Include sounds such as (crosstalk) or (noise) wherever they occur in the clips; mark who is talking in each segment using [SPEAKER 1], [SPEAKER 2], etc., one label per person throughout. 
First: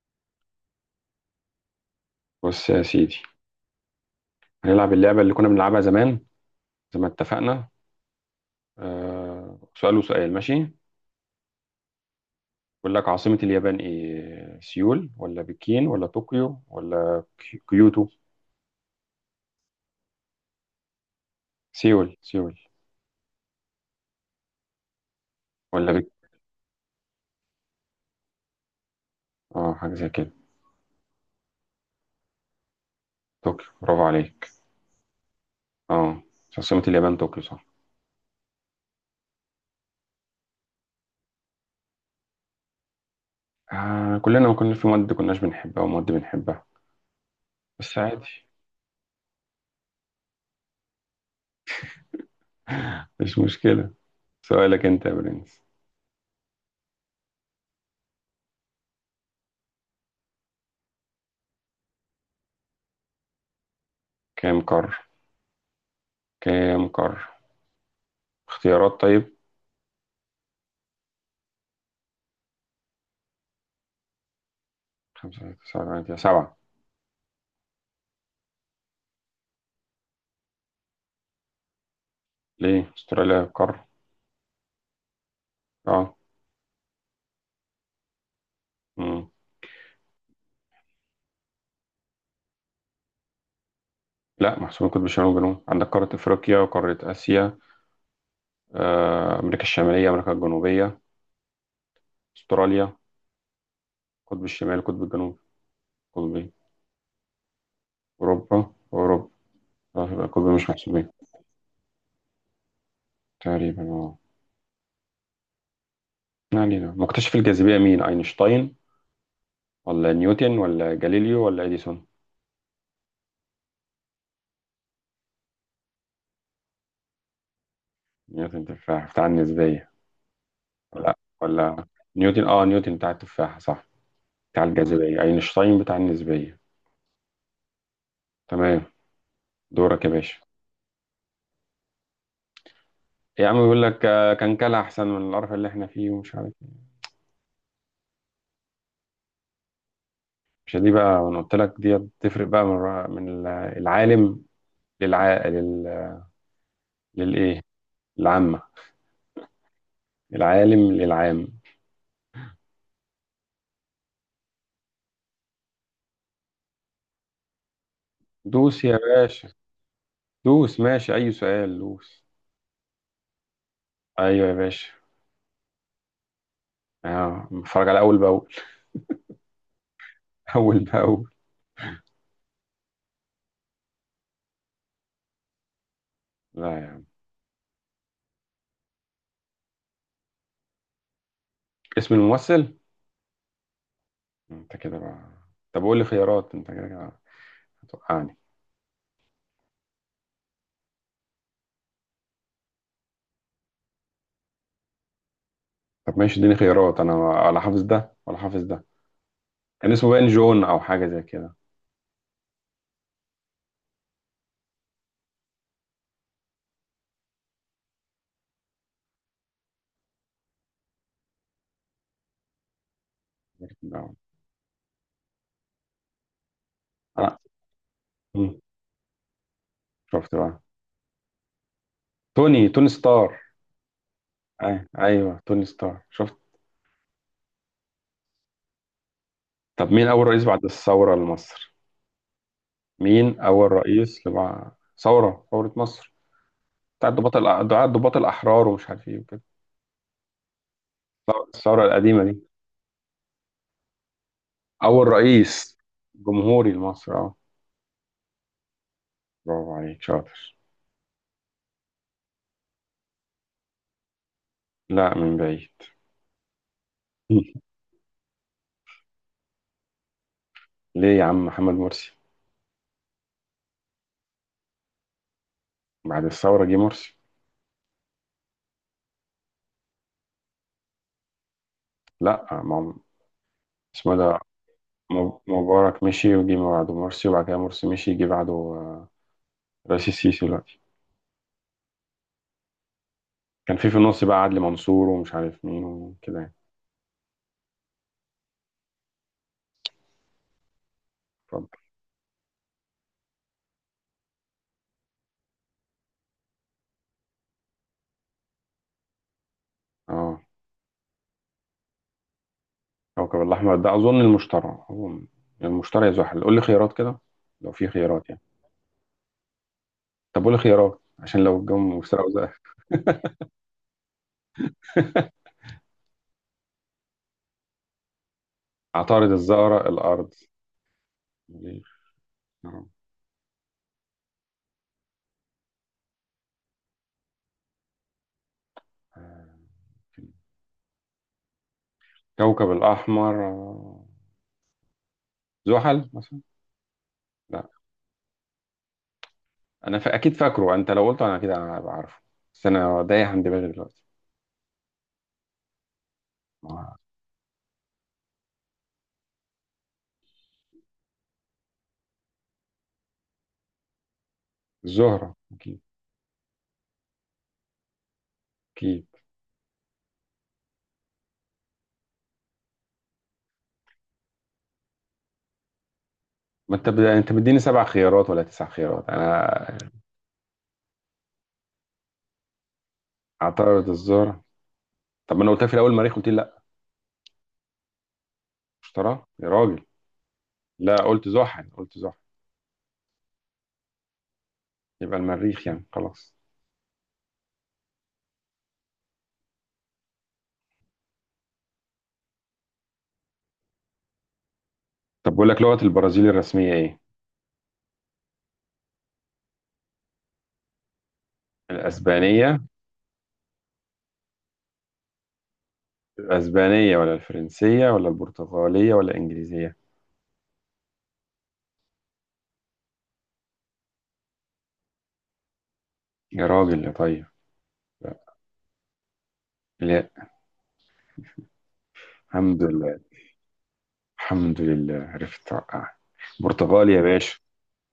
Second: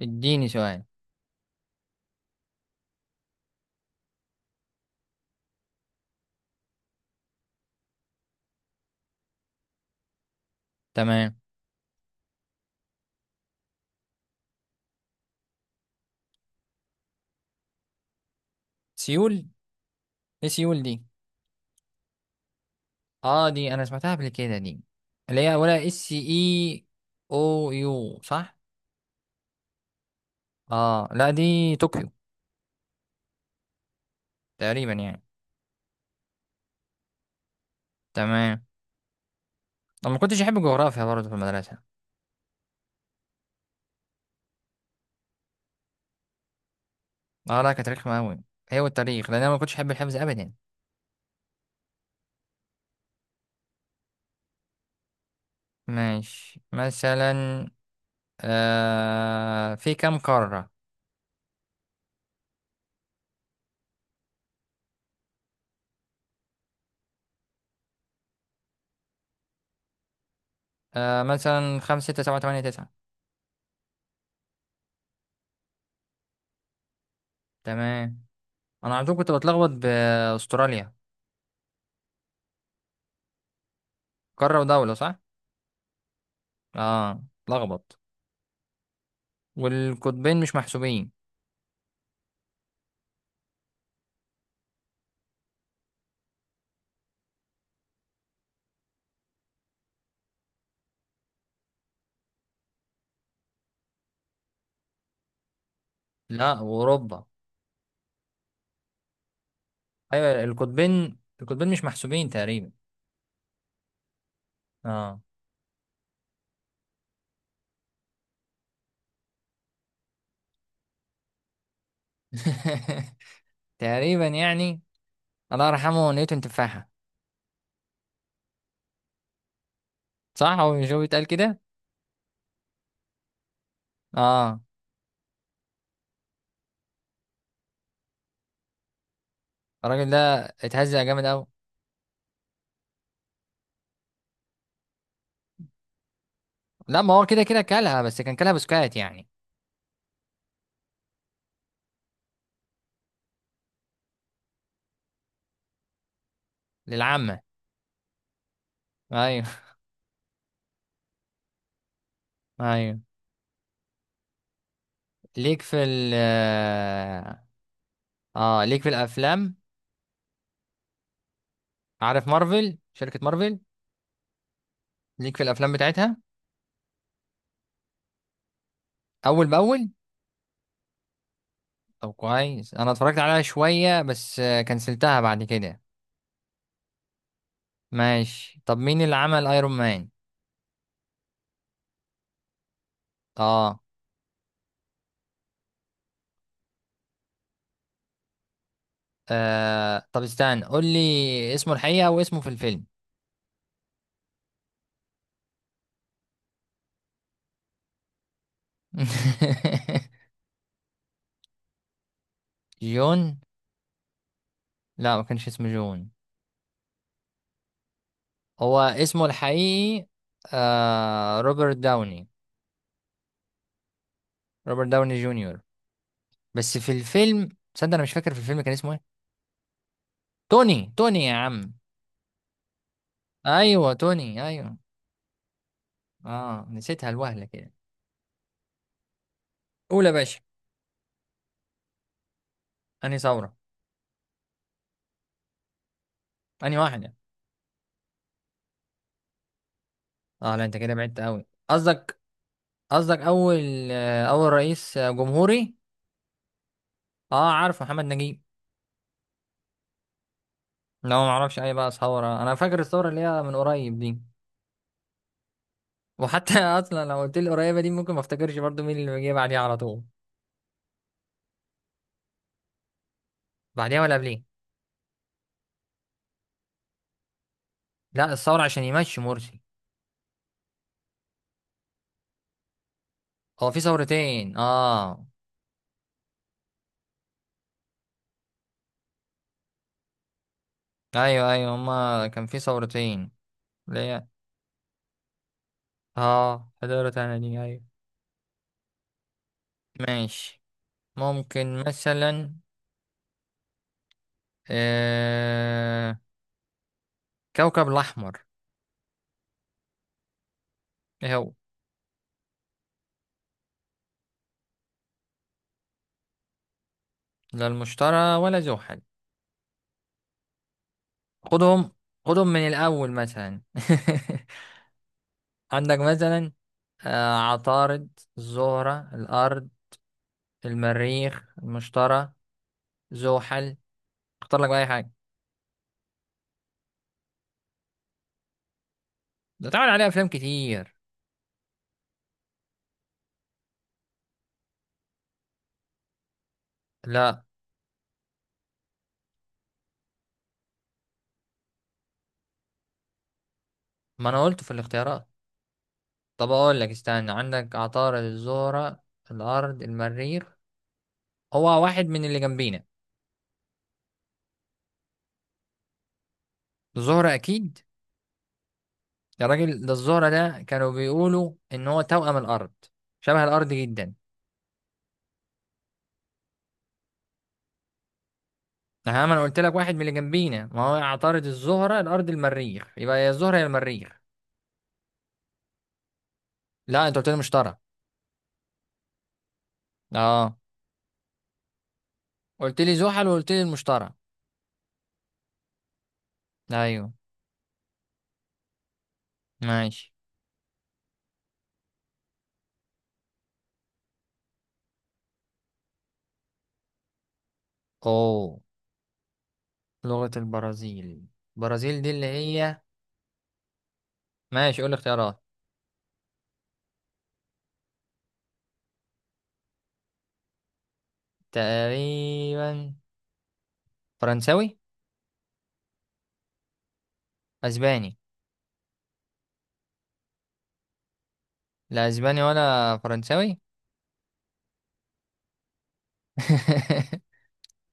[SPEAKER 1] اديني سؤال.
[SPEAKER 2] بص يا سيدي، هنلعب اللعبة اللي كنا بنلعبها زمان زي ما اتفقنا. آه سؤال وسؤال ماشي.
[SPEAKER 1] تمام.
[SPEAKER 2] بقول لك عاصمة اليابان ايه؟ سيول ولا بكين ولا طوكيو ولا كيوتو؟
[SPEAKER 1] سيول. ايه سيول دي؟
[SPEAKER 2] سيول سيول
[SPEAKER 1] اه، دي انا سمعتها قبل كده دي، اللي هي ولا
[SPEAKER 2] ولا
[SPEAKER 1] اس
[SPEAKER 2] بك.
[SPEAKER 1] اي او يو. صح.
[SPEAKER 2] اه حاجة زي كده.
[SPEAKER 1] اه لا، دي طوكيو.
[SPEAKER 2] طوكيو، برافو عليك.
[SPEAKER 1] تقريبا يعني.
[SPEAKER 2] اه عاصمة اليابان طوكيو صح.
[SPEAKER 1] تمام. انا ما كنتش احب الجغرافيا برضه في المدرسه.
[SPEAKER 2] آه كلنا ما كنا في مواد كناش بنحبها ومواد بنحبها.
[SPEAKER 1] اه لا، كانت
[SPEAKER 2] بس
[SPEAKER 1] رخمه
[SPEAKER 2] عادي.
[SPEAKER 1] قوي، هي والتاريخ، لان انا ما كنتش احب الحفظ ابدا.
[SPEAKER 2] (laughs) مش مشكلة. سؤالك انت يا برنس.
[SPEAKER 1] ماشي، مثلا في كام قاره.
[SPEAKER 2] كام قارة؟ كام قارة؟ اختيارات طيب.
[SPEAKER 1] مثلا خمسة ستة سبعة تمانية تسعة.
[SPEAKER 2] خمسة تسعة تمانية، سبعة.
[SPEAKER 1] تمام، انا على طول كنت بتلخبط باستراليا.
[SPEAKER 2] ليه استراليا قارة؟
[SPEAKER 1] قاره ودوله، صح؟
[SPEAKER 2] اه.
[SPEAKER 1] اه. لخبط.
[SPEAKER 2] مم.
[SPEAKER 1] والقطبين مش محسوبين.
[SPEAKER 2] لا محسوبين، قطب شمال وجنوب. عندك قارة افريقيا وقارة اسيا، امريكا الشمالية امريكا الجنوبية، استراليا، قطب الشمال قطب الجنوب. قطبين.
[SPEAKER 1] لا، واوروبا.
[SPEAKER 2] اوروبا. اوروبا. اه يبقى القطب
[SPEAKER 1] ايوه،
[SPEAKER 2] مش محسوبين.
[SPEAKER 1] القطبين مش محسوبين تقريبا.
[SPEAKER 2] تقريبا اه.
[SPEAKER 1] اه.
[SPEAKER 2] ما علينا، مكتشف الجاذبية مين؟ اينشتاين ولا نيوتن ولا جاليليو ولا اديسون؟
[SPEAKER 1] (laughs) تقريبا يعني. الله يرحمه نيوتن، تفاحة.
[SPEAKER 2] نيوتن بتاع النسبية.
[SPEAKER 1] صح، هو مش هو
[SPEAKER 2] لا.
[SPEAKER 1] بيتقال كده؟
[SPEAKER 2] ولا. نيوتن اه نيوتن بتاع التفاحة صح.
[SPEAKER 1] اه.
[SPEAKER 2] بتاع الجاذبية اينشتاين بتاع النسبية. تمام. دورك يا
[SPEAKER 1] الراجل ده
[SPEAKER 2] باشا.
[SPEAKER 1] اتهزق جامد قوي.
[SPEAKER 2] يا عم بيقول لك كان كلا احسن من القرف اللي احنا فيه ومش عارف إيه.
[SPEAKER 1] لا، ما هو كده كده كلها، بس كان كلها بسكات يعني.
[SPEAKER 2] مش دي بقى، انا قلت لك دي بتفرق بقى العالم للع لل...
[SPEAKER 1] للعامة.
[SPEAKER 2] للايه. العامة.
[SPEAKER 1] ايوه.
[SPEAKER 2] العالم للعام.
[SPEAKER 1] (laughs) ايوه. ليك في ال اه آه، ليك
[SPEAKER 2] دوس
[SPEAKER 1] في
[SPEAKER 2] يا باشا.
[SPEAKER 1] الافلام.
[SPEAKER 2] دوس ماشي اي سؤال دوس.
[SPEAKER 1] عارف مارفل، شركة مارفل؟
[SPEAKER 2] ايوه يا باشا.
[SPEAKER 1] ليك في الافلام بتاعتها؟
[SPEAKER 2] اه بتفرج على اول باول.
[SPEAKER 1] اول باول.
[SPEAKER 2] (laughs) اول باول.
[SPEAKER 1] طب كويس، انا اتفرجت عليها شوية بس كنسلتها بعد كده.
[SPEAKER 2] لا يا عم.
[SPEAKER 1] ماشي. طب مين اللي عمل ايرون مان؟
[SPEAKER 2] اسم الممثل.
[SPEAKER 1] اه.
[SPEAKER 2] انت كده بقى. طب قول لي خيارات، انت كده كده هتوقعني.
[SPEAKER 1] طب استنى، قول لي اسمه الحقيقة واسمه في الفيلم.
[SPEAKER 2] طب ماشي اديني خيارات، انا ولا حافظ ده ولا حافظ ده. كان اسمه
[SPEAKER 1] (laughs)
[SPEAKER 2] باين جون او حاجة زي كده.
[SPEAKER 1] جون؟ لا، ما كانش اسمه جون. هو اسمه الحقيقي آه روبرت داوني، روبرت داوني جونيور. بس في
[SPEAKER 2] انا.
[SPEAKER 1] الفيلم، تصدق انا مش فاكر في
[SPEAKER 2] مم.
[SPEAKER 1] الفيلم كان اسمه ايه.
[SPEAKER 2] شفت بقى.
[SPEAKER 1] توني يا عم.
[SPEAKER 2] توني توني ستار.
[SPEAKER 1] ايوه توني، ايوه.
[SPEAKER 2] أي. ايوه توني ستار شفت.
[SPEAKER 1] اه نسيتها الوهلة كده.
[SPEAKER 2] طب
[SPEAKER 1] قول
[SPEAKER 2] مين
[SPEAKER 1] يا
[SPEAKER 2] اول
[SPEAKER 1] باشا.
[SPEAKER 2] رئيس بعد الثوره لمصر؟
[SPEAKER 1] انهي
[SPEAKER 2] مين
[SPEAKER 1] ثورة؟
[SPEAKER 2] اول رئيس ثوره ثوره مصر.
[SPEAKER 1] انهي واحدة؟
[SPEAKER 2] بتاع الضباط الاحرار ومش عارف ايه وكده.
[SPEAKER 1] اه لا، انت كده بعدت قوي.
[SPEAKER 2] الثوره
[SPEAKER 1] قصدك،
[SPEAKER 2] القديمه دي.
[SPEAKER 1] قصدك اول اول رئيس
[SPEAKER 2] اول
[SPEAKER 1] جمهوري؟
[SPEAKER 2] رئيس جمهوري لمصر اه.
[SPEAKER 1] اه، عارف، محمد نجيب.
[SPEAKER 2] برافو عليك شاطر.
[SPEAKER 1] لو ما اعرفش اي بقى ثوره، انا فاكر الثوره اللي هي من قريب دي.
[SPEAKER 2] لا من بعيد.
[SPEAKER 1] وحتى (laughs) اصلا لو قلت لي
[SPEAKER 2] (laughs)
[SPEAKER 1] قريبه دي ممكن ما افتكرش برضو مين اللي جه بعديها على طول.
[SPEAKER 2] ليه يا عم محمد مرسي.
[SPEAKER 1] بعديها ولا قبليه؟
[SPEAKER 2] بعد الثوره جه مرسي.
[SPEAKER 1] لا، الثوره عشان يمشي مرسي.
[SPEAKER 2] لا ما هو-.
[SPEAKER 1] هو في
[SPEAKER 2] اسمه ده
[SPEAKER 1] ثورتين، اه.
[SPEAKER 2] مبارك مشي وجي بعده مرسي وبعد كده مرسي مشي جه بعده، رئيس السيسي دلوقتي.
[SPEAKER 1] ايوه ايوه، هما كان في ثورتين،
[SPEAKER 2] كان في
[SPEAKER 1] اللي
[SPEAKER 2] النص
[SPEAKER 1] هي،
[SPEAKER 2] بقى عدلي منصور ومش عارف مين وكده يعني.
[SPEAKER 1] اه حضرت انا دي، ايوه. ماشي.
[SPEAKER 2] اتفضل.
[SPEAKER 1] ممكن مثلا آه... كوكب الاحمر،
[SPEAKER 2] اه
[SPEAKER 1] ايه هو؟
[SPEAKER 2] كوكب الأحمر ده أظن المشتري أظن. المشتري يا زحل، قول لي خيارات كده.
[SPEAKER 1] لا
[SPEAKER 2] لو في خيارات
[SPEAKER 1] المشترى
[SPEAKER 2] يعني.
[SPEAKER 1] ولا زحل.
[SPEAKER 2] طب قول لي خيارات عشان لو الجو
[SPEAKER 1] خدهم،
[SPEAKER 2] مفترق
[SPEAKER 1] خدهم
[SPEAKER 2] زي.
[SPEAKER 1] من الأول مثلا. (laughs)
[SPEAKER 2] (laughs)
[SPEAKER 1] عندك مثلا عطارد، الزهرة،
[SPEAKER 2] عطارد
[SPEAKER 1] الأرض،
[SPEAKER 2] الزهرة الأرض
[SPEAKER 1] المريخ،
[SPEAKER 2] المريخ.
[SPEAKER 1] المشتري،
[SPEAKER 2] نعم.
[SPEAKER 1] زحل. اختار لك بقى أي حاجة.
[SPEAKER 2] آه.
[SPEAKER 1] ده تعال عليه أفلام كتير.
[SPEAKER 2] كوكب الأحمر آه، زحل مثلا.
[SPEAKER 1] لا،
[SPEAKER 2] لا، أنا أكيد فاكره. أنت لو قلته أنا أكيد هبقى عارفه. بس أنا دايح عن دماغي دلوقتي.
[SPEAKER 1] ما أنا قلت في الاختيارات. طب أقول لك،
[SPEAKER 2] آه،
[SPEAKER 1] استنى، عندك عطارد، الزهرة، الأرض، المريخ. هو واحد من اللي جنبينا.
[SPEAKER 2] الزهرة أكيد.
[SPEAKER 1] الزهرة أكيد.
[SPEAKER 2] أكيد.
[SPEAKER 1] يا راجل، ده الزهرة ده كانوا بيقولوا إن هو توأم الأرض، شبه الأرض جدا.
[SPEAKER 2] ما انت انت مديني سبع خيارات ولا تسع خيارات
[SPEAKER 1] ها، ما انا قلت لك
[SPEAKER 2] انا.
[SPEAKER 1] واحد من اللي جنبينا، ما هو عطارد، الزهره، الارض، المريخ، يبقى يا الزهره يا
[SPEAKER 2] اعترض
[SPEAKER 1] المريخ.
[SPEAKER 2] الزهرة. طب ما انا قلتها في الاول المريخ قلت لي لا.
[SPEAKER 1] لا، انت قلت لي المشتري.
[SPEAKER 2] اشتراه يا راجل.
[SPEAKER 1] اه،
[SPEAKER 2] لا قلت زحل قلت زحل.
[SPEAKER 1] قلت لي زحل وقلت لي المشتري.
[SPEAKER 2] يبقى المريخ يعني خلاص.
[SPEAKER 1] ايوه. ماشي.
[SPEAKER 2] طب بقول لك لغة البرازيل الرسمية ايه؟
[SPEAKER 1] اوه، لغه البرازيل. البرازيل دي اللي
[SPEAKER 2] الاسبانية.
[SPEAKER 1] هي، ماشي قول لي اختيارات.
[SPEAKER 2] الاسبانية ولا الفرنسية ولا البرتغالية ولا الانجليزية؟
[SPEAKER 1] تقريبا فرنساوي.
[SPEAKER 2] يا راجل يا طيب.
[SPEAKER 1] اسباني.
[SPEAKER 2] لا. لا.
[SPEAKER 1] لا اسباني
[SPEAKER 2] الحمد
[SPEAKER 1] ولا
[SPEAKER 2] لله.
[SPEAKER 1] فرنساوي.
[SPEAKER 2] الحمد لله عرفت. برتغالي يا
[SPEAKER 1] (laughs)
[SPEAKER 2] باشا.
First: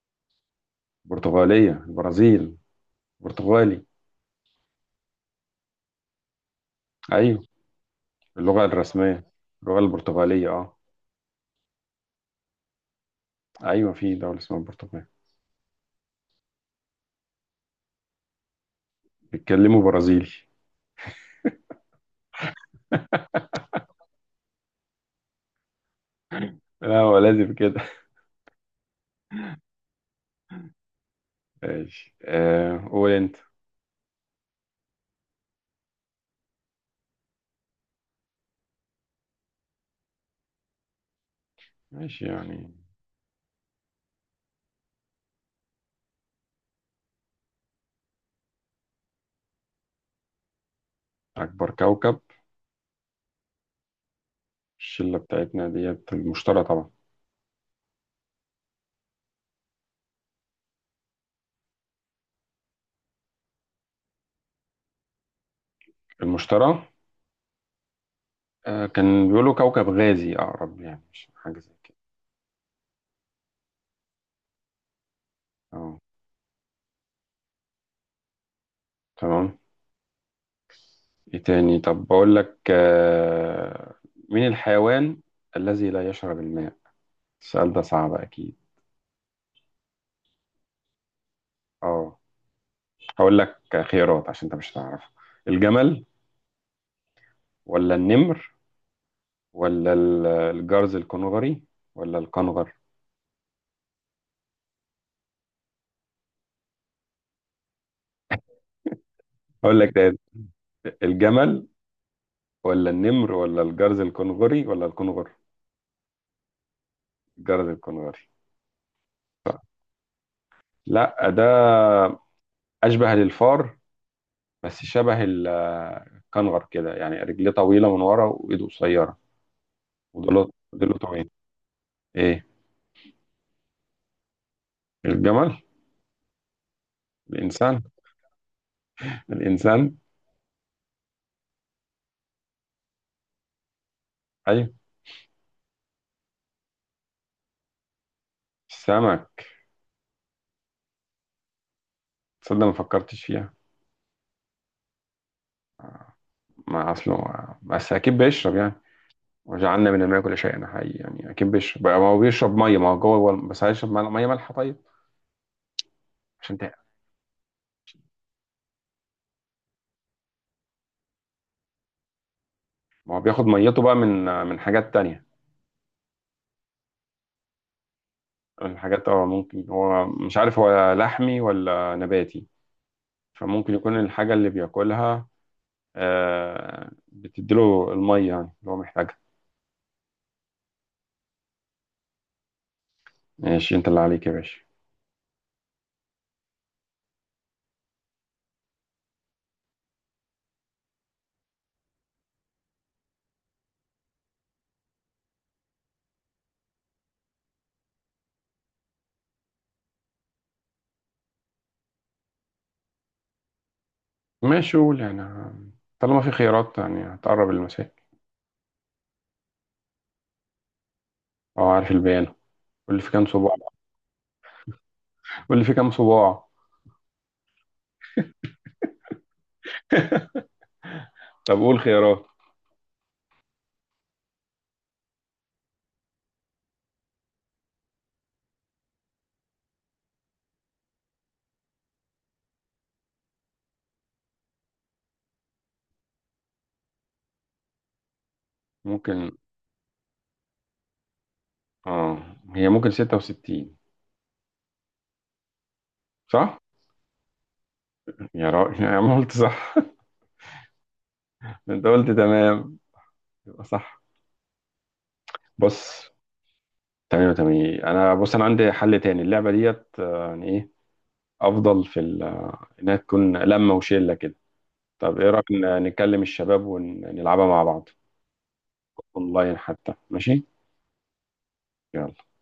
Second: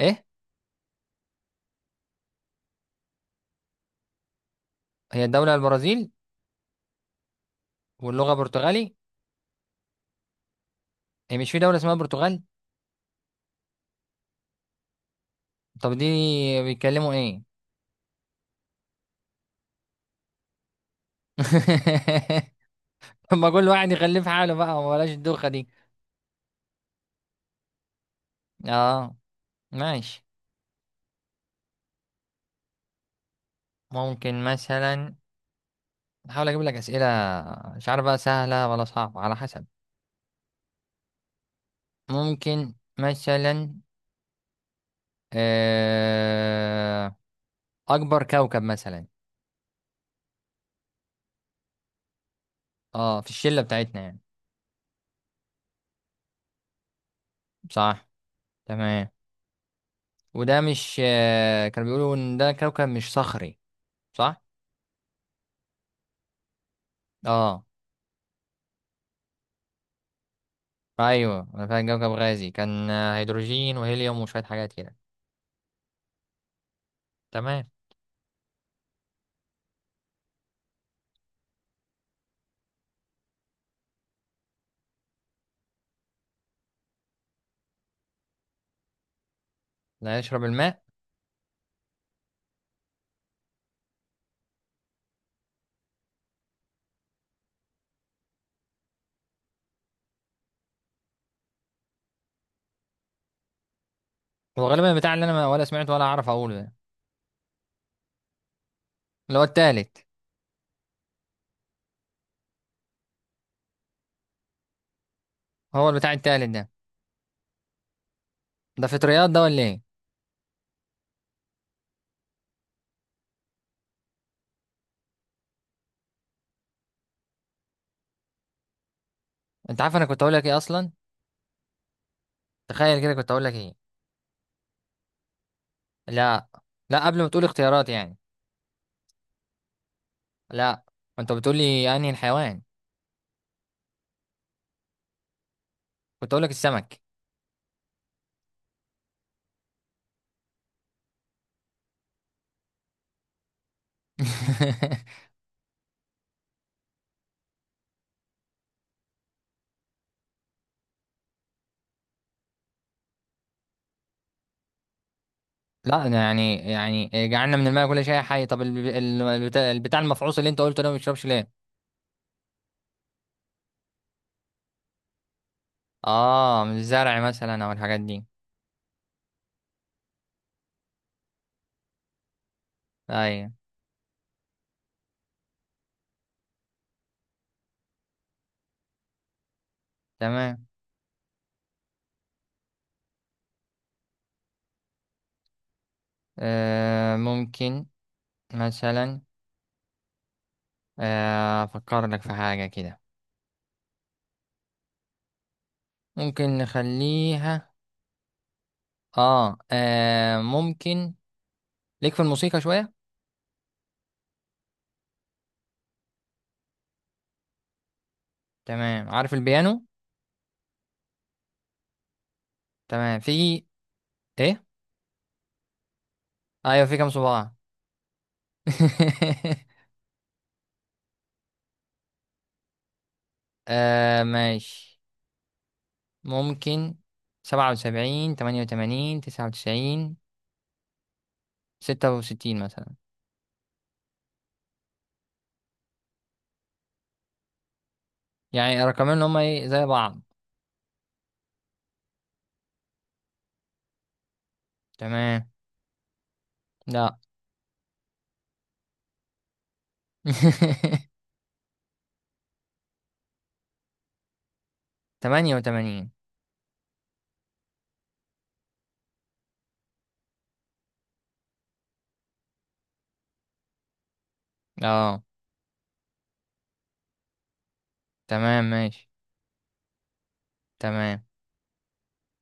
[SPEAKER 1] ايه؟
[SPEAKER 2] برتغالية البرازيل. برتغالي.
[SPEAKER 1] هي الدوله البرازيل،
[SPEAKER 2] ايوه.
[SPEAKER 1] واللغه
[SPEAKER 2] اللغة
[SPEAKER 1] برتغالي؟
[SPEAKER 2] الرسمية اللغة البرتغالية اه.
[SPEAKER 1] هي مش في دوله اسمها برتغال؟
[SPEAKER 2] ايوه في دولة اسمها البرتغال.
[SPEAKER 1] طب دي بيتكلموا ايه؟
[SPEAKER 2] بيتكلموا برازيلي.
[SPEAKER 1] (laughs) (laughs) ما كل واحد يخليه في حاله بقى، وبلاش الدوخة دي.
[SPEAKER 2] لا هو لازم كده.
[SPEAKER 1] اه. ماشي.
[SPEAKER 2] (laughs) ماشي آه قول انت.
[SPEAKER 1] ممكن مثلا احاول اجيب لك اسئلة، مش عارف بقى سهلة ولا صعبة على حسب.
[SPEAKER 2] ماشي يعني.
[SPEAKER 1] ممكن مثلا، آه، اكبر كوكب مثلا.
[SPEAKER 2] اكبر كوكب.
[SPEAKER 1] اه، في الشلة بتاعتنا يعني.
[SPEAKER 2] الشلة بتاعتنا ديت المشتري طبعا.
[SPEAKER 1] صح. تمام. وده مش كانوا بيقولوا ان ده كوكب مش صخري؟ صح.
[SPEAKER 2] المشتري.
[SPEAKER 1] اه.
[SPEAKER 2] آه كان بيقولوا كوكب غازي اقرب يعني مش
[SPEAKER 1] ايوه،
[SPEAKER 2] حاجة
[SPEAKER 1] انا
[SPEAKER 2] زي
[SPEAKER 1] فاهم،
[SPEAKER 2] كده.
[SPEAKER 1] كوكب غازي، كان هيدروجين وهيليوم وشوية حاجات كده.
[SPEAKER 2] اه.
[SPEAKER 1] تمام.
[SPEAKER 2] تمام. ايه تاني؟ طب بقول لك آه مين الحيوان الذي لا يشرب الماء؟ السؤال ده صعب اكيد.
[SPEAKER 1] لا يشرب الماء.
[SPEAKER 2] اه هقول لك خيارات عشان انت مش هتعرف. الجمل ولا النمر ولا الجرز الكنغري ولا الكنغر.
[SPEAKER 1] هو غالبا البتاع اللي انا ولا سمعته ولا اعرف اقوله ده، اللي هو
[SPEAKER 2] اقول لك
[SPEAKER 1] التالت.
[SPEAKER 2] تاني. الجمل ولا النمر ولا الجرز الكنغري ولا الكنغر.
[SPEAKER 1] هو البتاع التالت ده.
[SPEAKER 2] الجرز الكنغري.
[SPEAKER 1] ده فطريات ده ولا ايه؟
[SPEAKER 2] لا ده اشبه للفار، بس شبه الكنغر كده يعني رجليه طويله من ورا وايده قصيره.
[SPEAKER 1] انت عارف انا كنت اقول لك
[SPEAKER 2] وضلوع.
[SPEAKER 1] ايه اصلا؟
[SPEAKER 2] ضلوع طويل. ايه.
[SPEAKER 1] تخيل كده، كنت اقول لك ايه؟
[SPEAKER 2] الجمل.
[SPEAKER 1] لا. لا قبل ما تقول
[SPEAKER 2] الانسان.
[SPEAKER 1] اختيارات يعني.
[SPEAKER 2] الانسان.
[SPEAKER 1] لا، انت بتقول لي انهي الحيوان.
[SPEAKER 2] ايوه.
[SPEAKER 1] كنت اقول لك السمك.
[SPEAKER 2] السمك. تصدق ما فكرتش فيها.
[SPEAKER 1] (laughs)
[SPEAKER 2] ما اصله ما بس اكيد بيشرب يعني. وجعلنا من الماء كل شيء، انا حقيقي يعني اكيد بيشرب بقى، ما هو بيشرب ميه، ما هو جوه بس هيشرب ميه مية مالحه طيب.
[SPEAKER 1] لا أنا يعني
[SPEAKER 2] عشان تقل.
[SPEAKER 1] جعلنا من الماء كل شيء حي. طب البتاع المفعوص اللي انت قلته ده ما بيشربش ليه؟
[SPEAKER 2] ما هو بياخد ميته بقى من حاجات تانية.
[SPEAKER 1] اه، من الزرع مثلا او الحاجات دي.
[SPEAKER 2] من حاجات اه ممكن هو مش عارف هو لحمي ولا نباتي.
[SPEAKER 1] ايوه.
[SPEAKER 2] فممكن يكون الحاجه اللي بياكلها بتديله الميه يعني اللي هو محتاجها.
[SPEAKER 1] تمام.
[SPEAKER 2] ماشي انت اللي عليك يا باشا.
[SPEAKER 1] آه ممكن، مثلا، افكر لك في حاجة كده. ممكن نخليها، ممكن، ليك في الموسيقى شوية.
[SPEAKER 2] ماشي قول يعني طالما في خيارات يعني هتقرب المسائل.
[SPEAKER 1] تمام، عارف البيانو.
[SPEAKER 2] اه عارف البيانة. قول لي في
[SPEAKER 1] تمام.
[SPEAKER 2] كام صباع.
[SPEAKER 1] في ايه؟
[SPEAKER 2] قول لي في كام صباع.
[SPEAKER 1] ايوه، في كام صباع. (laughs)
[SPEAKER 2] طب قول خيارات.
[SPEAKER 1] آه ماشي. ممكن، 77، 88، 99، 66 مثلا. يعني رقمين اللي
[SPEAKER 2] ممكن.
[SPEAKER 1] هما ايه زي بعض.
[SPEAKER 2] اه هي ممكن 66.
[SPEAKER 1] تمام.
[SPEAKER 2] صح؟
[SPEAKER 1] لا.
[SPEAKER 2] يا راجل يا عم قلت صح.
[SPEAKER 1] (laughs)
[SPEAKER 2] (laughs) انت قلت تمام يبقى صح.
[SPEAKER 1] 88.
[SPEAKER 2] بص. تمام تمام. انا بص انا عندي حل تاني، اللعبة ديت يعني ايه افضل في انها تكون لمة وشلة كده. طب
[SPEAKER 1] اه.
[SPEAKER 2] ايه رأيك نكلم الشباب ونلعبها مع بعض.
[SPEAKER 1] تمام. ماشي.
[SPEAKER 2] اونلاين حتى ماشي؟
[SPEAKER 1] تمام.
[SPEAKER 2] يلا.